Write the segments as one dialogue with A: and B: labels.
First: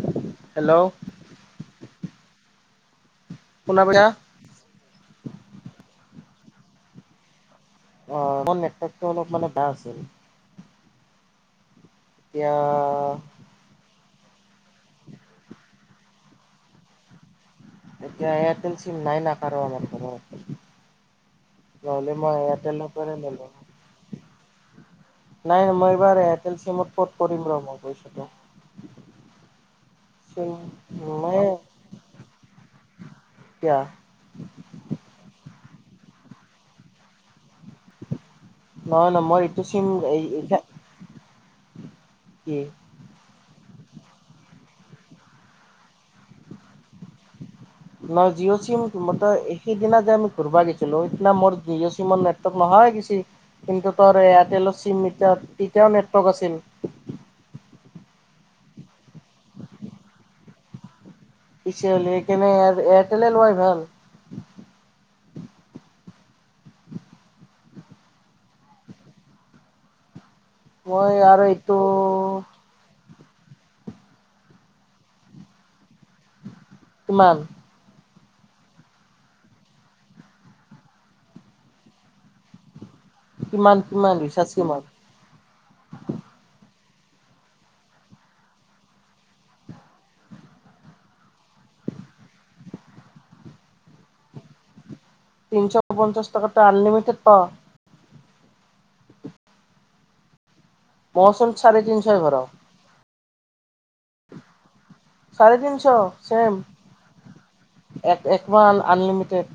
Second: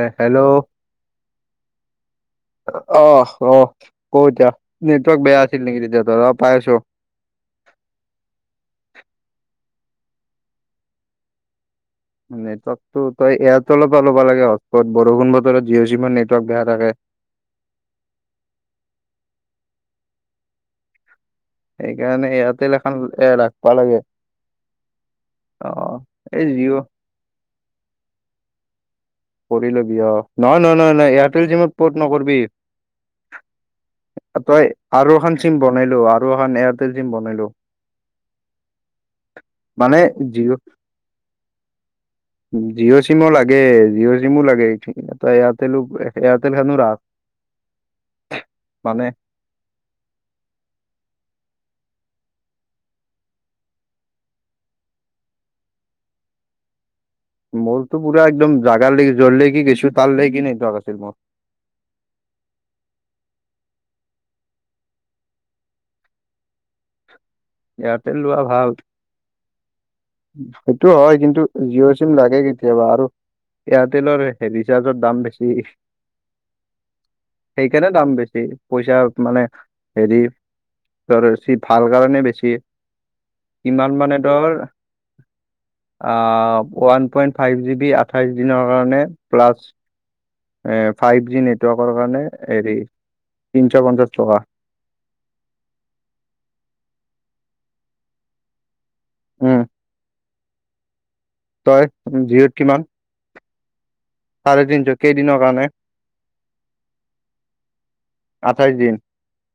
A: এ hello আহ অহ
B: শুনা পাইছা?
A: ক এতিয়া? নেটৱৰ্ক বেয়া আছিল নেকি তেতিয়া তৰা পাইছোঁ।
B: অ নেটৱৰ্কটো অলপ মানে বেয়া আছিল। এতিয়া
A: নেটৱৰ্কটো তই এয়াৰটেলৰ পৰা ল'ব লাগে হজপোট বৰষুণ বতৰত জিঅ' চিমৰ নেটৱৰ্ক বেয়া থাকে।
B: এতিয়া এয়াৰটেল চিম নাই না কাৰো আমাৰ ঘৰত। নহ'লে
A: সেইকাৰণে
B: মই
A: ইয়াতেল
B: এয়াৰটেলৰ
A: এখন
B: পৰাই
A: এ
B: ল'লো হয়।
A: ৰাখিবা লাগে।
B: নাই
A: অ
B: নাই মই এইবাৰ
A: এই
B: এয়াৰটেল
A: জিঅ'
B: চিমত পৰ্ট কৰিম ৰ মই গৈছিলো।
A: কৰি লবি অ নহয় নহয় নহয় নহয়
B: মই
A: এয়াৰটেল জিমত পৰ্ট নকৰিবি।
B: এতিয়া
A: তই আৰু এখন চিম বনাইলো আৰু এখন এয়াৰটেল চিম বনাই লো।
B: নহয় নহ মই এইটো চিম
A: মানে
B: এই
A: জিঅ'
B: থে-
A: উম জিঅ'ছ চিমো লাগে জিঅ' চিমো লাগে সেইঠিকিনে তই এয়াৰটেলো এয়াৰটেলখনো ৰাখ।
B: ন জিঅ' চিম
A: মানে
B: কিমত এ সিদিনা যে আমি ঘূৰবা গৈছিলো সেইদিনা মোৰ জিঅ' চিমৰ নেটৱৰ্ক নহাই গেছি। কিন্তু তোৰ এয়াৰটেলৰ চিম এতিয়াত তেতিয়াও নেটৱৰ্ক আছিল।
A: মোৰতো পুৰা একদম জাগাৰ লাগি জৰ লেগি গেছো তাৰ লৈ কিনে নেটৱৰ্ক আছিল মোৰ।
B: পিছে হলি কেনে এয়াৰ এয়াৰটেলে লোৱাই ভাল।
A: এয়াৰটেল লোৱা ভাল, সেইটো
B: মই
A: হয়
B: আৰু
A: কিন্তু
B: এইটো
A: জিঅ' চিম লাগে কিত- তিয়াবা আৰু এয়াৰটেলৰ হেৰি ৰিচাৰ্ছৰ দাম বেছি।
B: কিমান?
A: সেইকাৰণে দাম বেছি পইচা মানে হেৰি তৰ বেছি ভাল কাৰণে বেছ- সিয়ে কিমান
B: কিমান
A: মানে
B: ৰিচাৰ্জ
A: তৰ
B: কিমান
A: আহ one point five G B আঠাইশ দিনৰ কাৰণে প্লাছ এ ফাইভ জি নেটৱৰ্কৰ কাৰণে হেৰি তিনশ পঞ্চাশ টকা।
B: তিনিশ পঞ্চাশ টকাতট আনলিমিটেড পাওঁ।
A: উম।
B: মইচোন চাৰে
A: তই
B: তিনশই ভৰাও
A: জিঅ'ত কিমান? চাৰে তিনশ কেইদিনৰ
B: চাৰে
A: কাৰণে
B: তিনশ চেম। এক একমাহ
A: আঠাইশ দিন
B: আনলিমিটেড।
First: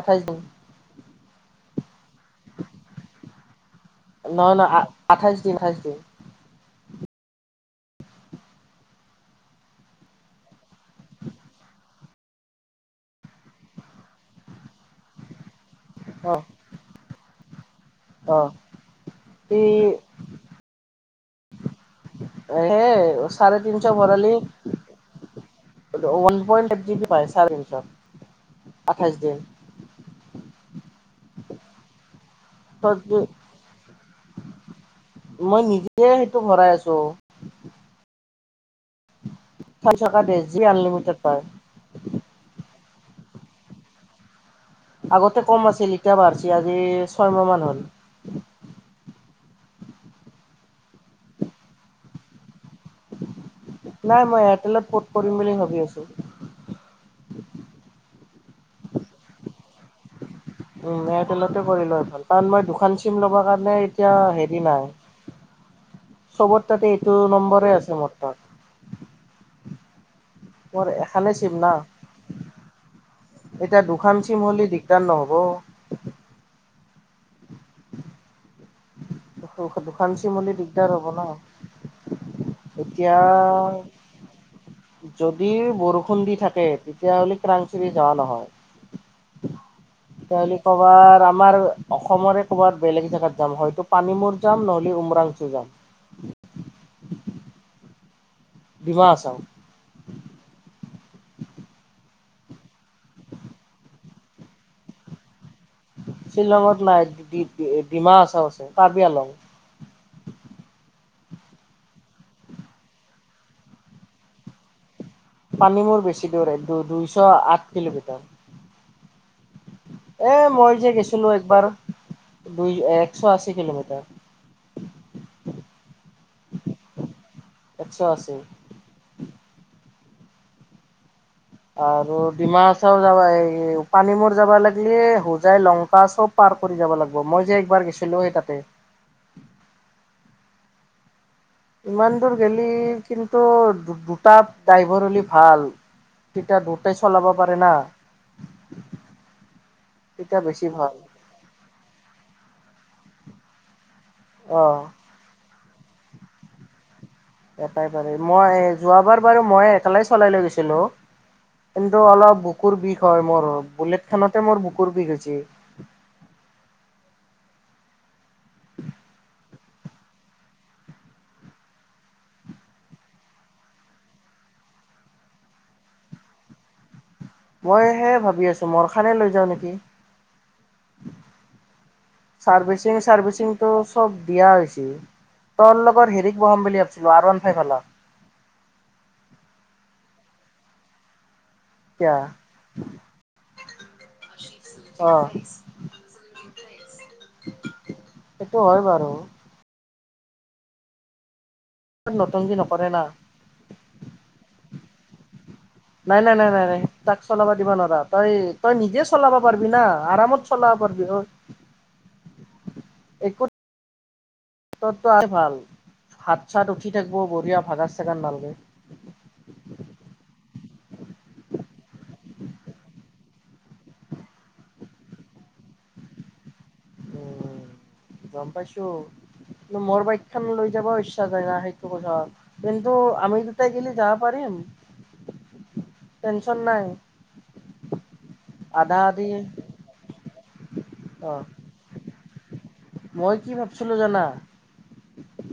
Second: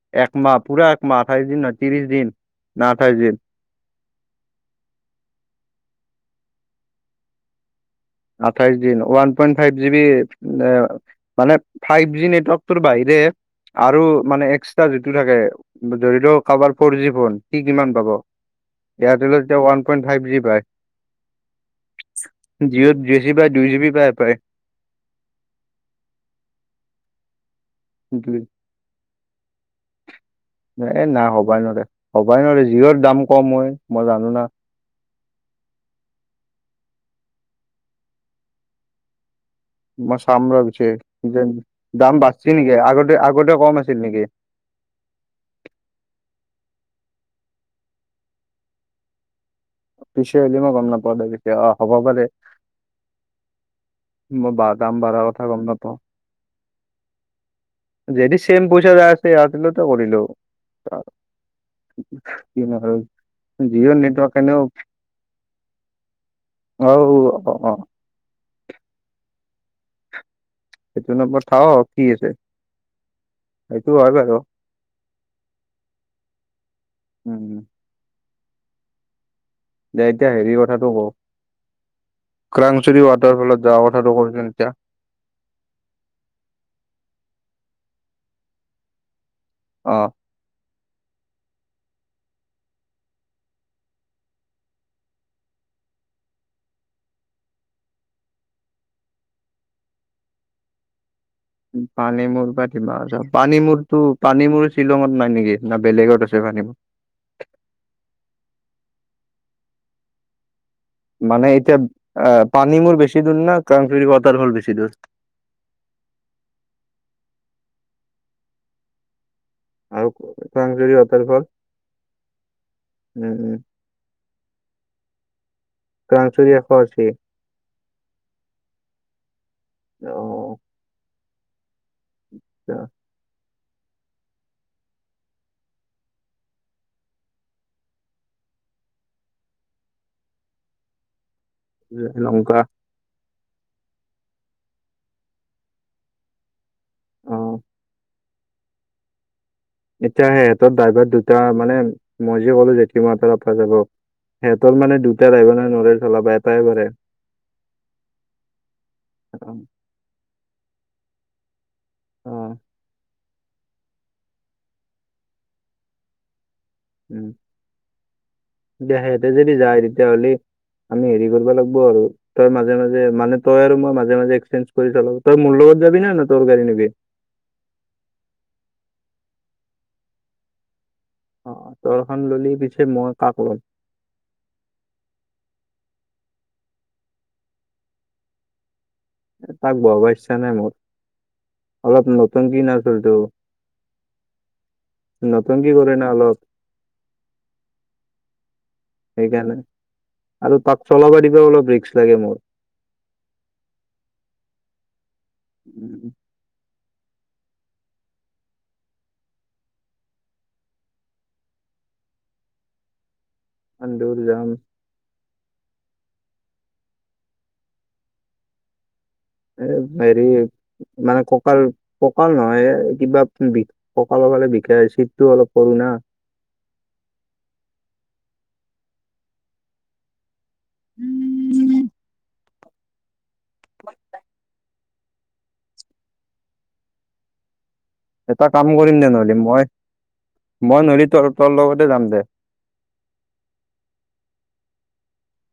B: আঠাইছ দিন
A: একমাহ পুৰা একমাহ, আঠাইশ দিন ন ত্ৰিশ দিন না আঠাইছ দিন।
B: নহয় নহ আঠাইছ দিন, আঠাইছ দিন।
A: আঠাইশ দিন ওৱান পইণ্ট ফাইভ জিবি দেঅ মানে ফাইভ জি নেটৱৰ্কটোৰ বাহিৰে আৰু মানে এক্সট্ৰা যিটো থাকে। জৰিদ
B: অ
A: কাৰবাৰ ফৰ যি ফোন? সি কিমান পাব,
B: অ
A: এয়াৰটেলত
B: সি
A: এতিয়া ওৱান পইণ্ট ফাইভ জি পায়। জিঅ'ত
B: হেই
A: দুই জি চি পায়
B: চাৰে
A: দুই জি বি
B: তিনশ
A: পায়
B: ভৰালি
A: পায়
B: ওৱান প‌ইণ্ট ফাইভ জি পায় চাৰে তিনশত।
A: এ নাই হবাই নোৱাৰে, হবাই নোৱাৰে। যিঅ'ত
B: দিন
A: দাম কম হয়, মই জানো না।
B: মই নিজে সেইটো ভৰাই আছো। চাৰি
A: মই
B: টকা ডেৰ
A: চাম
B: জি
A: ৰ
B: বি
A: পিছে
B: আনলিমিটেড পায়
A: যে দাম বাৰচে নেকি আগতে, আগতে কম আছিল নেকি?
B: আগতে কম আছিল, ইতিয়া বাঢ়ছে আজি ছয়মাহ মান হল।
A: পিছে আজি মই গম নাপাওঁ দে পিছে অ হ'ব পাৰে।
B: নাই
A: মই
B: এয়াৰটেলত
A: বাৰ্তাম
B: পৰ্ট
A: বাৰ
B: কৰিম
A: কথা
B: বুলি
A: গম
B: ভাবি
A: নাপাওঁ।
B: আছোঁ।
A: যদি চেম পইচা যায় আছে, এয়াৰ টেলতে কৰিলো
B: উম', এয়াৰটেলতে কৰি লোৱাই ভাল কাৰণ
A: কি
B: মই দুখান
A: নহল
B: চিম লব কাৰণে
A: জিঅ'
B: এতিয়া
A: নেটৱৰ্ক
B: হেৰি নাই।
A: [inaudible]
B: চবৰ তাতে
A: অ
B: এইটো
A: অ অ
B: নম্বৰে আছে মোৰ তাত। মোৰ
A: সেইটো
B: এখানে
A: নম্বৰ
B: চিম
A: থাও
B: না।
A: কি আছে
B: এতিয়া
A: সেইটো হয়
B: দুখান
A: বাৰু
B: চিম হলে দিগদাৰ নহব?
A: উম'।
B: দুহ দুহ
A: দে
B: দুখান
A: এতিয়া
B: চিম
A: হেৰি
B: হ'লি দিগদাৰ হ'ব ন।
A: ক্ৰাংচুুৰী
B: এতিয়া
A: ৱাটাৰফলত যোৱা কথাটো ক চোন এতিয়া।
B: যদি বৰষুণ দি থাকে, তেতিয়াহ'লে ক্ৰাংচুৰি যাৱা নহয়।
A: অ'।
B: তেতিয়াহ'লে কৰ'বাৰ আমাৰ অসমৰে ক'বাত বেলেগ জেগাত যাম হয়তো পানী মূৰ যাম, নহ'লে উমৰাং চো যাম। ডিমা হাছাও
A: পানী মূৰ বা ডিমা হাছাও, পানী মূৰটো পানী মূৰ শ্বিলঙত নাই নেকি? না বেলেগত আছে পানী
B: [unintelligible] ডে ডিমা হাছাও আছে, কাৰ্বি আলং।
A: মানে এতিয়া, আহ পানী মূৰ বেছি দূৰ না ক্ৰাংচুৰি ৱাটাৰ ফল বেছি দূৰ?
B: পানী মোৰ বেছি দূৰ হয়, দু-দুইশ আঠ কিলোমিটাৰ।
A: আৰু
B: এ মই
A: ক্ৰাংচুৰি
B: যে
A: ৱাটাৰ
B: গেছিলো
A: ফল
B: একবাৰ। দুই- একশ
A: উম
B: আশী
A: উম
B: কিলোমিটাৰ।
A: ক্ৰাংচুৰি এশ আশী।
B: একশ আশী আৰু ডিমা
A: অ
B: হাছাও? যোৱা বা এই পানী মূৰ যাব লাগিলে হোজাই লংকা চব পাৰ কৰি যাব লাগব মই যে এইবাৰ গেছ। এ লৈ তাতে। ইমান দূৰ
A: লংকা
B: গে'লি কিন্তু দু দুটা ড্ৰাইভৰ হ'লি ভাল তেতিয়া দু টাই চলাব
A: অ
B: পাৰে না।
A: এতিয়া
B: তেতিয়া বেছি
A: হেহঁতৰ
B: ভাল
A: ড্ৰাইভৰ দুটা মানে মই যে কলো জেঠী মা হত পৰা যাব।
B: অ
A: হেহঁতৰ মানে দুটা ড্ৰাইভাৰ নৰে চলাবা এটাই পাৰে।
B: এটাই পাৰে মই যোৱাবাৰ বাৰু
A: অ
B: মই একালে চলাই লৈ গৈছিলো। কিন্তু অলপ
A: অ'
B: বুকুৰ বিষ হয় মোৰ, বুলেট খনতে মোৰ বুকুৰ বিষ হৈছে।
A: উম', দে হেতে যদি যায় তেতিয়াহ'লে আমি হেৰি কৰিব লাগিব আৰু তই মাজে মাজে মানে তই আৰু মই মাজে মাজে এক্সেঞ্জ কৰি চলাব তই মোৰ লগত যাবি নে তোৰ গাড়ী নিবি?
B: মই সেই ভাবি আছো মোৰখানে লৈ যাওঁ নেকি।
A: অ তৰখন ললি পিছে
B: চাৰভিচিং
A: মই কাক ল'ম
B: চাৰভিচিংটো চব দিয়া হৈছিল তৰ লগত হেৰিক বহাম বুলি ভাবিছিলো আৰ ৱান ফাইভ ফালা।
A: তাক বহাব ইচ্ছা নাই মোৰ। অলপ
B: এতিয়া
A: নতুংকি নাচলতটো
B: অ'।
A: নতংকি কৰে ন অলপ।
B: সেইটো হয় বাৰু
A: সেইকাৰণে আৰু তাক চলাব দিবা অলপ ৰিক্সা,
B: নতুংকি নকৰে না, নাই-নাই-নাই-নাই-নাই তাক চলাব দিব নোৱাৰা তই, তই নিজে চলাব পাৰিবি না আৰামত চলাব পাৰিবি অ
A: [inaudible]
B: একো
A: আন্দুৰ জাম।
B: তাৰতো আৰু ভাল হাত চাত উঠি থাকিব বঢ়িয়া ভাগাৰ চাগাৰ নালাগে।
A: এ হেৰি মানে কঁকাল কঁকাল নহয় এ কিবা বিষ কঁকালৰ ফালে বিষাই আছে চীতটো অলপ সৰু না।
B: উম গম পাইছো কিন্তু মোৰ বাইক খান লৈ যাব ইচ্ছা যায় না সেইটো কথা। কিন্ত আমি দুটাই গেলে যাবা পাৰিম। টেনচন নাই।
A: এটা কাম কৰিম
B: আধা
A: দে
B: আধি
A: নহলে মই, মই নহলে
B: অ
A: তই তোৰ লগতে যাম দে।
B: মই কি ভাবছিলো জানা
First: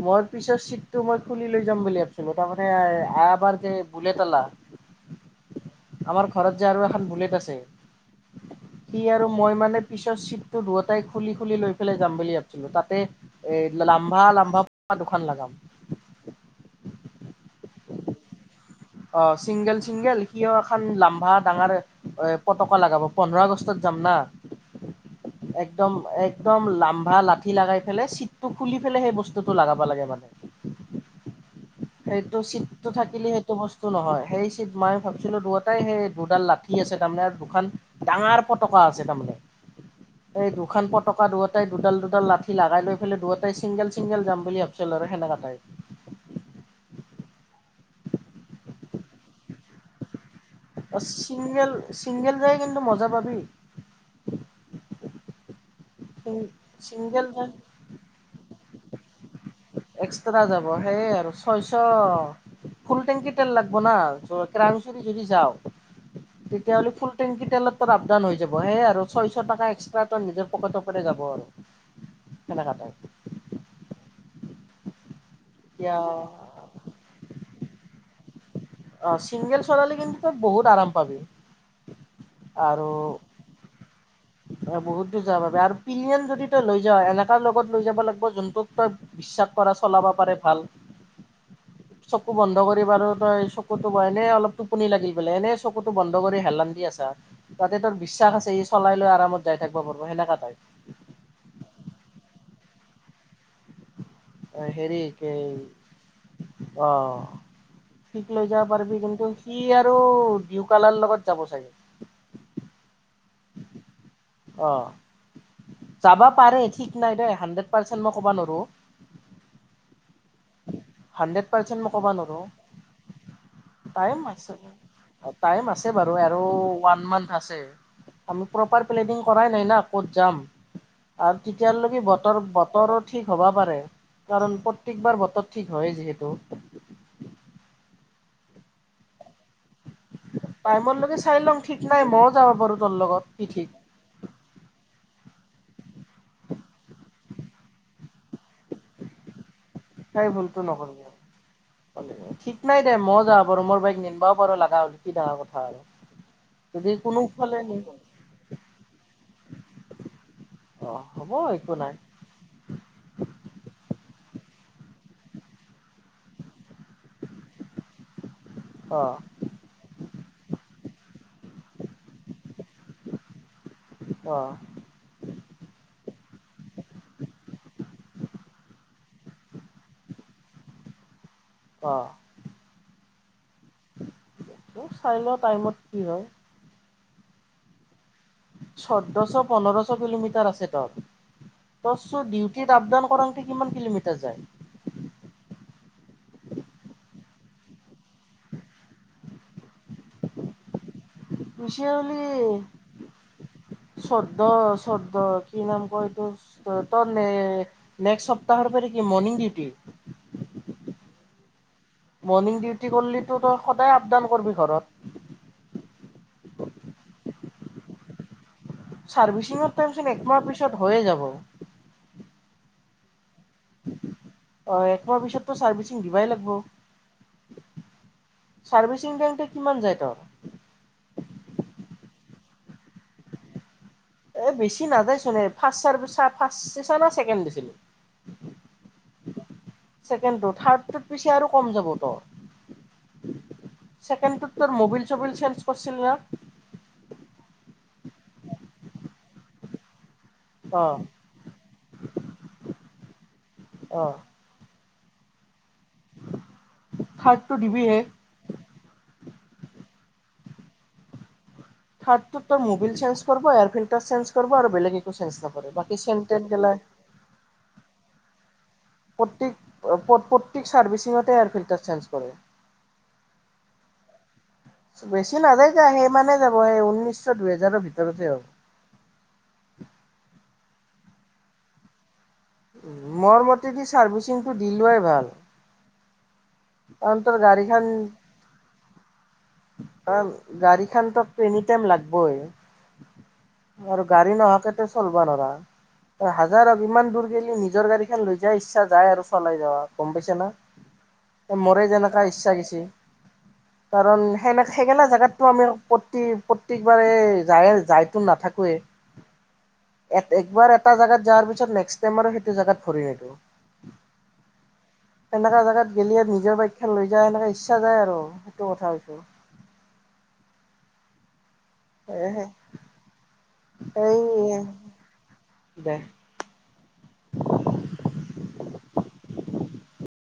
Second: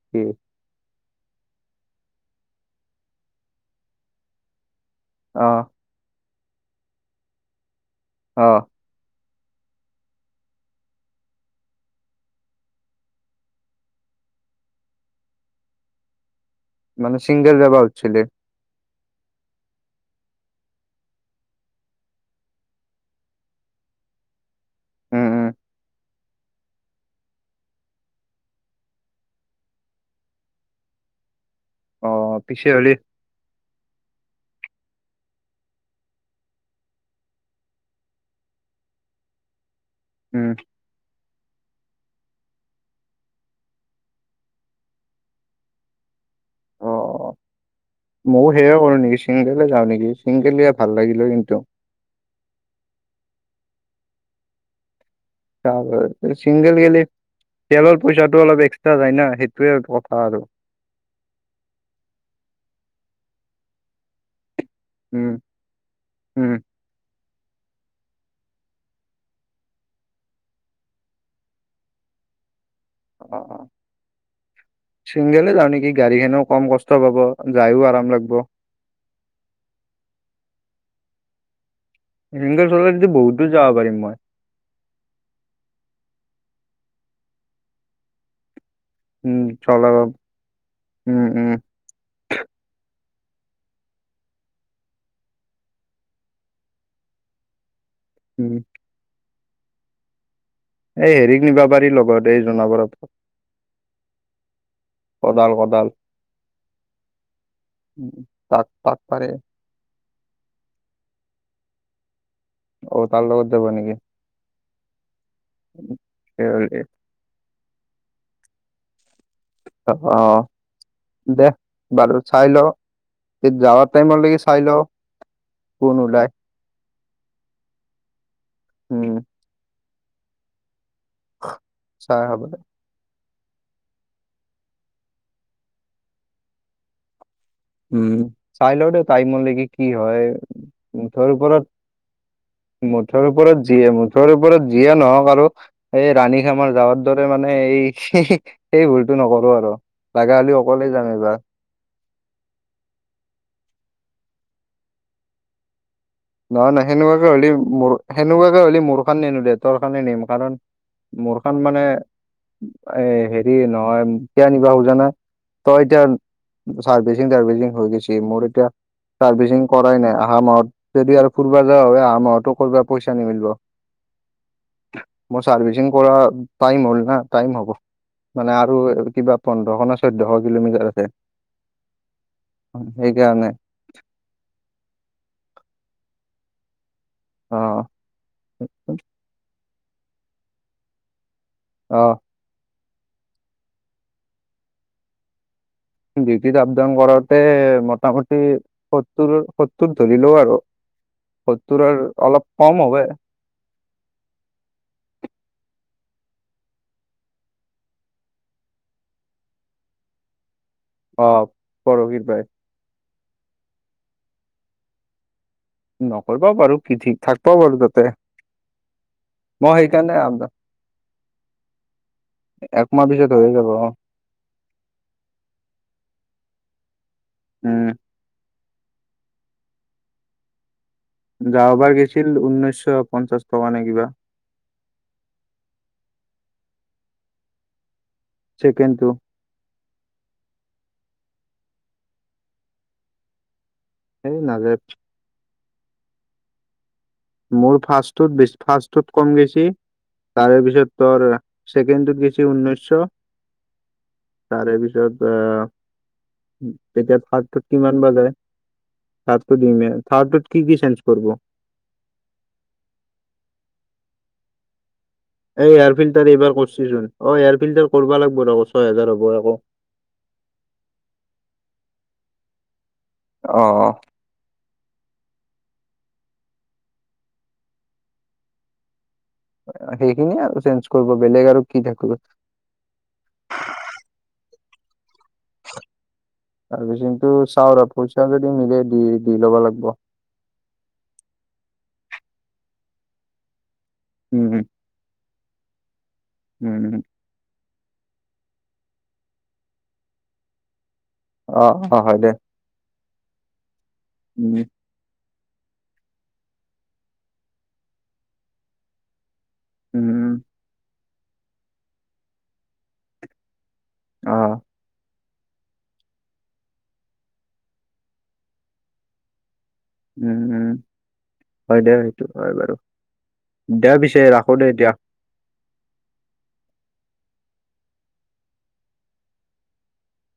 B: মই
A: কি
B: পিছত চিত টো মই খুলি লৈ যাম বুলি ভাবিছিলো তাৰমানে এবাৰ যে বুলট অলা
A: অ
B: আমাৰ ঘৰত যে আৰু এখন বুলেট আছে
A: অ
B: সি আৰু মই মানে পিছৰ চিটটো দুয়টাই খুলি খুলি লৈ পেলাই যাম বুলি ভাবিছিলো তাতে এই লাম্বা-লাম্বা পাতাকা দুখন লগাম।
A: মানে চিংগাল যাবা উঠিছিলি।
B: অ চিংগল চিংগল সিও এখন লাম্বা ডাঙৰ এ পতকা লগাব পোন্ধৰ আগষ্টত যাম না।
A: উম, উম।
B: একদম একদম লাম্বা লাঠি লগাই পেলাই চিটটো খুলি পেলাই সেই বস্তুটো লগাব লাগে মানে।
A: অ
B: সেইটো
A: পিছে
B: চিটটো
A: হ'লি
B: থাকিলে সেই বস্তু নহয় সেই মই ভাবিচিলো দুয়োটাই সেই দুডাল লাঠি আছে তাৰমানে আৰু দুখন ডাঙৰ পতকা আছে তাৰমানে
A: [inaudible]
B: এই দুখন পতকা দৰত সেই দুডাল-দুডাল লাঠি লগাই লৈ পেলাই দুয়োটাই চিংগল-চিংগল যাম বুলি ভাবিছিল আৰু সেনেকাই।
A: অ মইও সেয়াই কৰো নেকি? চিংগেলই যাও নেকি? ছিংগল গলে ভাল লাগিল হয় কিন্তু
B: চিংগেল, চিংগেল যাই কিন্তু মজা পাবি।
A: চিংগল গিলে
B: ছিংগল যাই
A: তেলৰ পইচাটো অলপ এক্সটা যায় না সেইটোৱে কথা আৰু
B: সেই আৰু ছয়চ ফুল টেংকি তেল লাগব না ত সেই যদি
A: উম
B: যাও
A: উম
B: তেতিয়াহ'লে ফুল টেংকি তেলত তাত আপ-ডাউন হৈ যাব সেয়ে আৰু ছয়চ টকা এক্সটা তৰ নিজৰ পকেটৰ পৰা যাব আৰু
A: [inaudible]
B: কেনেকা তই?
A: অ, অ চিংগলেই যাও নেকি?
B: এতিয়া
A: গাড়ী খনেও কম কষ্ট কষ্ট পাব, যাইয়ো আৰাম লাগিব।
B: অ চিংগল চলালী কিন্তু তই বহুত আৰাম পাবি।
A: চিংগল চলালে যদি বহুত দৰ যাব পাৰিম মই।
B: অ বহুত দূৰ যোৱাৰ বাবে আৰু পিলিয়ন যদি তই লৈ যাৱ এনেকা লগত লৈ যাব লাগিব যোনটোত তই, বিশ্বাস কৰা চলাব পাৰে ভাল।
A: উম উম
B: চকু বন্ধ কৰি বাৰু তই চকুতো এনে অলপ টোপনি লাগিল বোলে, এনে চকুতো বন্ধ কৰি হেলান্ দি আছা তাতে তোৰ বিশ্বাস আছে,
A: উম
B: ই চলাই লৈ আৰামত যাই থাকিব পাৰব সেনেকা তাই।
A: এই হেৰিক নিব পাৰি লগত, এই জুনবত
B: অ হেৰি কি
A: কদাল কদাল
B: অ
A: উম,
B: ঠিক লৈ
A: তাক
B: যাব পাৰিবি
A: তাক
B: কিন্তু!
A: পাৰে
B: কি আৰু দিউকালাৰ লগত যাব চাগে?
A: অ তাৰ লগত যাব নেকি?
B: অ, যাবা পাৰে ঠিক নাই দেই হাড্ৰেড পাৰ্চেন্ট মই ক'বা নোৱাৰো।
A: অ অ
B: হাণ্ড্ৰেড
A: দে
B: পাৰ্চেন্ট মই ক'বা
A: বাৰু
B: নোৱাৰো
A: চাই ল যাৱাৰ
B: টাইম
A: টাইমলৈকে
B: আছে,
A: চাই ল
B: টাইম আছে
A: কোন
B: বাৰু,
A: ওলাই
B: আৰু ওৱান মান্থ আছে। আমি প্ৰপাৰ
A: উম
B: প্লেনিং কৰাই নাই না ক'ত যাম? আৰু তেতিয়ালৈকে
A: চাই
B: বতৰ
A: হ'ব দে
B: বতৰত ঠিক হ'বা পাৰে, কাৰণ প্ৰত্যেকবাৰ বতৰ ঠিক হয় যিহেতু,
A: উম। চাই ল দে টাইমলৈকে কি হয়?
B: টাইমৰলৈকে
A: মুঠৰ
B: চাই লম,
A: ওপৰত
B: ঠিক নাই মইও যাব পাৰো তোৰ লগত কি ঠিক
A: তোৰ ওপৰত জিয়ে নহওক আৰু এই ৰাণী খামাৰ যাৱাৰ দৰে মানে, এই এই ভুলতো নকৰো আৰু।
B: সেই
A: লাগা হলি
B: ভুলটো
A: অকলে
B: নকৰিবি
A: যাম এইবাৰ।
B: ঠিক নাই দে মই যাবা পাৰোঁ, মোৰ বাইক নিনবাও পাৰো লগা হল কি কথা আৰু।
A: নহয় নহয়,
B: যদি
A: সেনেকুৱাকে হ'লে
B: কোনোফালে নি
A: মোৰ সেনেকুৱাকে হল মোৰ খান নিনো দে তোৰ খান নিম। মোক কাৰণ
B: অ হ'ব
A: মোৰখন
B: একো
A: মানে
B: নাই
A: এ হেৰি নহয় কিয়নিবা খোজা নাই? তই এটা চাৰ্ভিচিং টাৰ্ভিচিং হৈ গৈছে মোৰ এয়া
B: অ
A: ছাৰ্ভিচিং কৰাই নাই, অহা মাহত যদি আৰু ফোৰবা যোৱা হয়, অহা মাহতো কৰিব পইচা নিমিলিব।
B: অ
A: মোৰ চাৰ্ভিচিং কৰা টাইম হ'ল না? টাইম হ'ব মানে আৰু কিবা পোন্ধৰশ নে চৈধ্যশ কিলোমিটাৰ আছে।
B: অ
A: অ সেইকাৰণে
B: চাই লোৱা টাইমত কি হয়?
A: অ
B: চৈধ্যশ, পোন্ধৰশ কিলোমিটাৰ আছে ত, ত
A: অ
B: চউি আপ ডাউন কৰোতে কিমান কিলোমিটাৰ যায়?
A: ডিউটিত আপ ডাউন কৰোতে মোটামোটি, সত্তৰ সত্তৰ ধৰি লও আৰু, সত্তৰৰ অলপ কম হব।
B: চৰদ চৰ্দ কি নাম কয় ত তনে নেক্সট সপ্তাহৰ পৰা কি মৰ্ণিং ডিউটি?
A: অ পৰহিৰ পৰাই
B: মৰ্ণিং ডিউটি কৰলিতো তই সদায় আপ ডাউন কৰবি ঘৰত
A: নকৰিবাও পাৰো কি থিক থাকবাও পাৰো তাতে
B: চাৰ্ভিচিঙৰ
A: মই
B: টাইম চোন
A: সেইকাৰণে
B: একমাহ পিছত হৈয়ে যাব
A: একমাহ পিছত হৈ যাব
B: হয় একমাহ পিছততো চাৰ্ভিচিং দিবই লাগিব
A: উম
B: চাৰ্ভিচিং দিংতে কিমান যায় নো
A: যোৱাবাৰ গৈছিল ঊনৈশচ পঞ্চাশ টকা নে কিবা
B: এই বেছি নাযাই চোন এ ফাষ্ট চাৰা ফাষ্ট না ছেকেণ্ড দিছিলি
A: ছেকেণ্ডতো
B: ছেকেণ্ডটো থাৰ্ডটোত পিছে আৰু কম যাব তোৰ
A: এই
B: ছেকেণ্ডটোত
A: নাযায়
B: তোৰ মবিল চবিল চেঞ্জ কৰিছিল না
A: মোৰ ফাষ্টটোত বেছ ফাষ্টটোত কম গৈছে তাৰ পিছত
B: অ',
A: তোৰ ছেকেণ্ডটোত গৈছে ঊনৈশচ
B: অ
A: তাৰে ভিতৰত আহ তেতিয়া থাৰ্ডটো কিমান বা লয় থাৰ্ডটো দিমে থাৰ্ডটো কি কি চেঞ্জ কৰিব
B: থাৰ্ডটোত মবিয়েল চেঞ্জ কৰিব এয়াৰ ফিলটাৰ চেঞ্জ কৰিব আৰু বেলেগ একো চেঞ্জ নকৰে।
A: এই এয়াৰ
B: বাকী চেন
A: ফিল্টাৰ
B: তেন
A: এইবাৰ
B: গেলা
A: কৰিছোচোন অ এয়াৰ ফিল্টাৰ কৰিব লাগিব ৰব ছয় হাজাৰ লব আকৌ
B: প প প্ৰত্যেক চাৰ্ভিচিংতে এয়াৰ ফিল্টাৰ চেঞ্জ কৰিব
A: অ অ
B: বেছি নাযায় যে সেই সিমানে যাব সেই ঊনৈশ দুইহেজাৰৰ ভিতৰতে হ'ব
A: সেইখিনিয়ে আৰু চেঞ্জ কৰিব বেলেগ আৰু কি থাকিব
B: মোৰ মতেদি ছাৰ্ভিচিংটো দি লোৱাই ভাল কাৰণ
A: ছাৰ্ভিচিংটো
B: তোৰ
A: চাও
B: গাড়ীখন
A: ৰ পইচা যদি মিলে দি দি ল'ব লাগিব
B: গাড়ীখনটো এনি টাইম লাগবই আৰু গাড়ী
A: উম
B: নহাকেতো একো কৰিব নোৱাৰা হাজাৰ
A: উম
B: অভিমান কৰিলো আজিকালি নিজৰ গাড়ীখন লৈ যায় ইচ্ছা যায় আৰু চলাই যাৱা গম পাইছা না
A: অ
B: মৰে
A: অ হয়
B: যেনেকা
A: দে
B: ইচ্ছা গৈছে কাৰণ
A: উম
B: সেনে সেইনকা টো আমি প্ৰতি প্ৰত্যেকবাৰে যায়ে যায়তো নাথাকোৱে এক
A: উম
B: একবাৰ এটা জেগাত যোৱাৰ পিছত নেক্স টাইম আৰু সেইটো জেগাত ভৰি নিদো
A: অ
B: সেনেকা জাগাত গেলে নিজৰ বাইক খন লৈ যায় এনেকা ইচ্ছা যায় আৰু সেইটো কথা হৈছে
A: উম উম হয় দে সেইটো
B: এ
A: হয় বাৰু দে পিছে ৰাখো
B: এই
A: দে এতিয়া
B: দে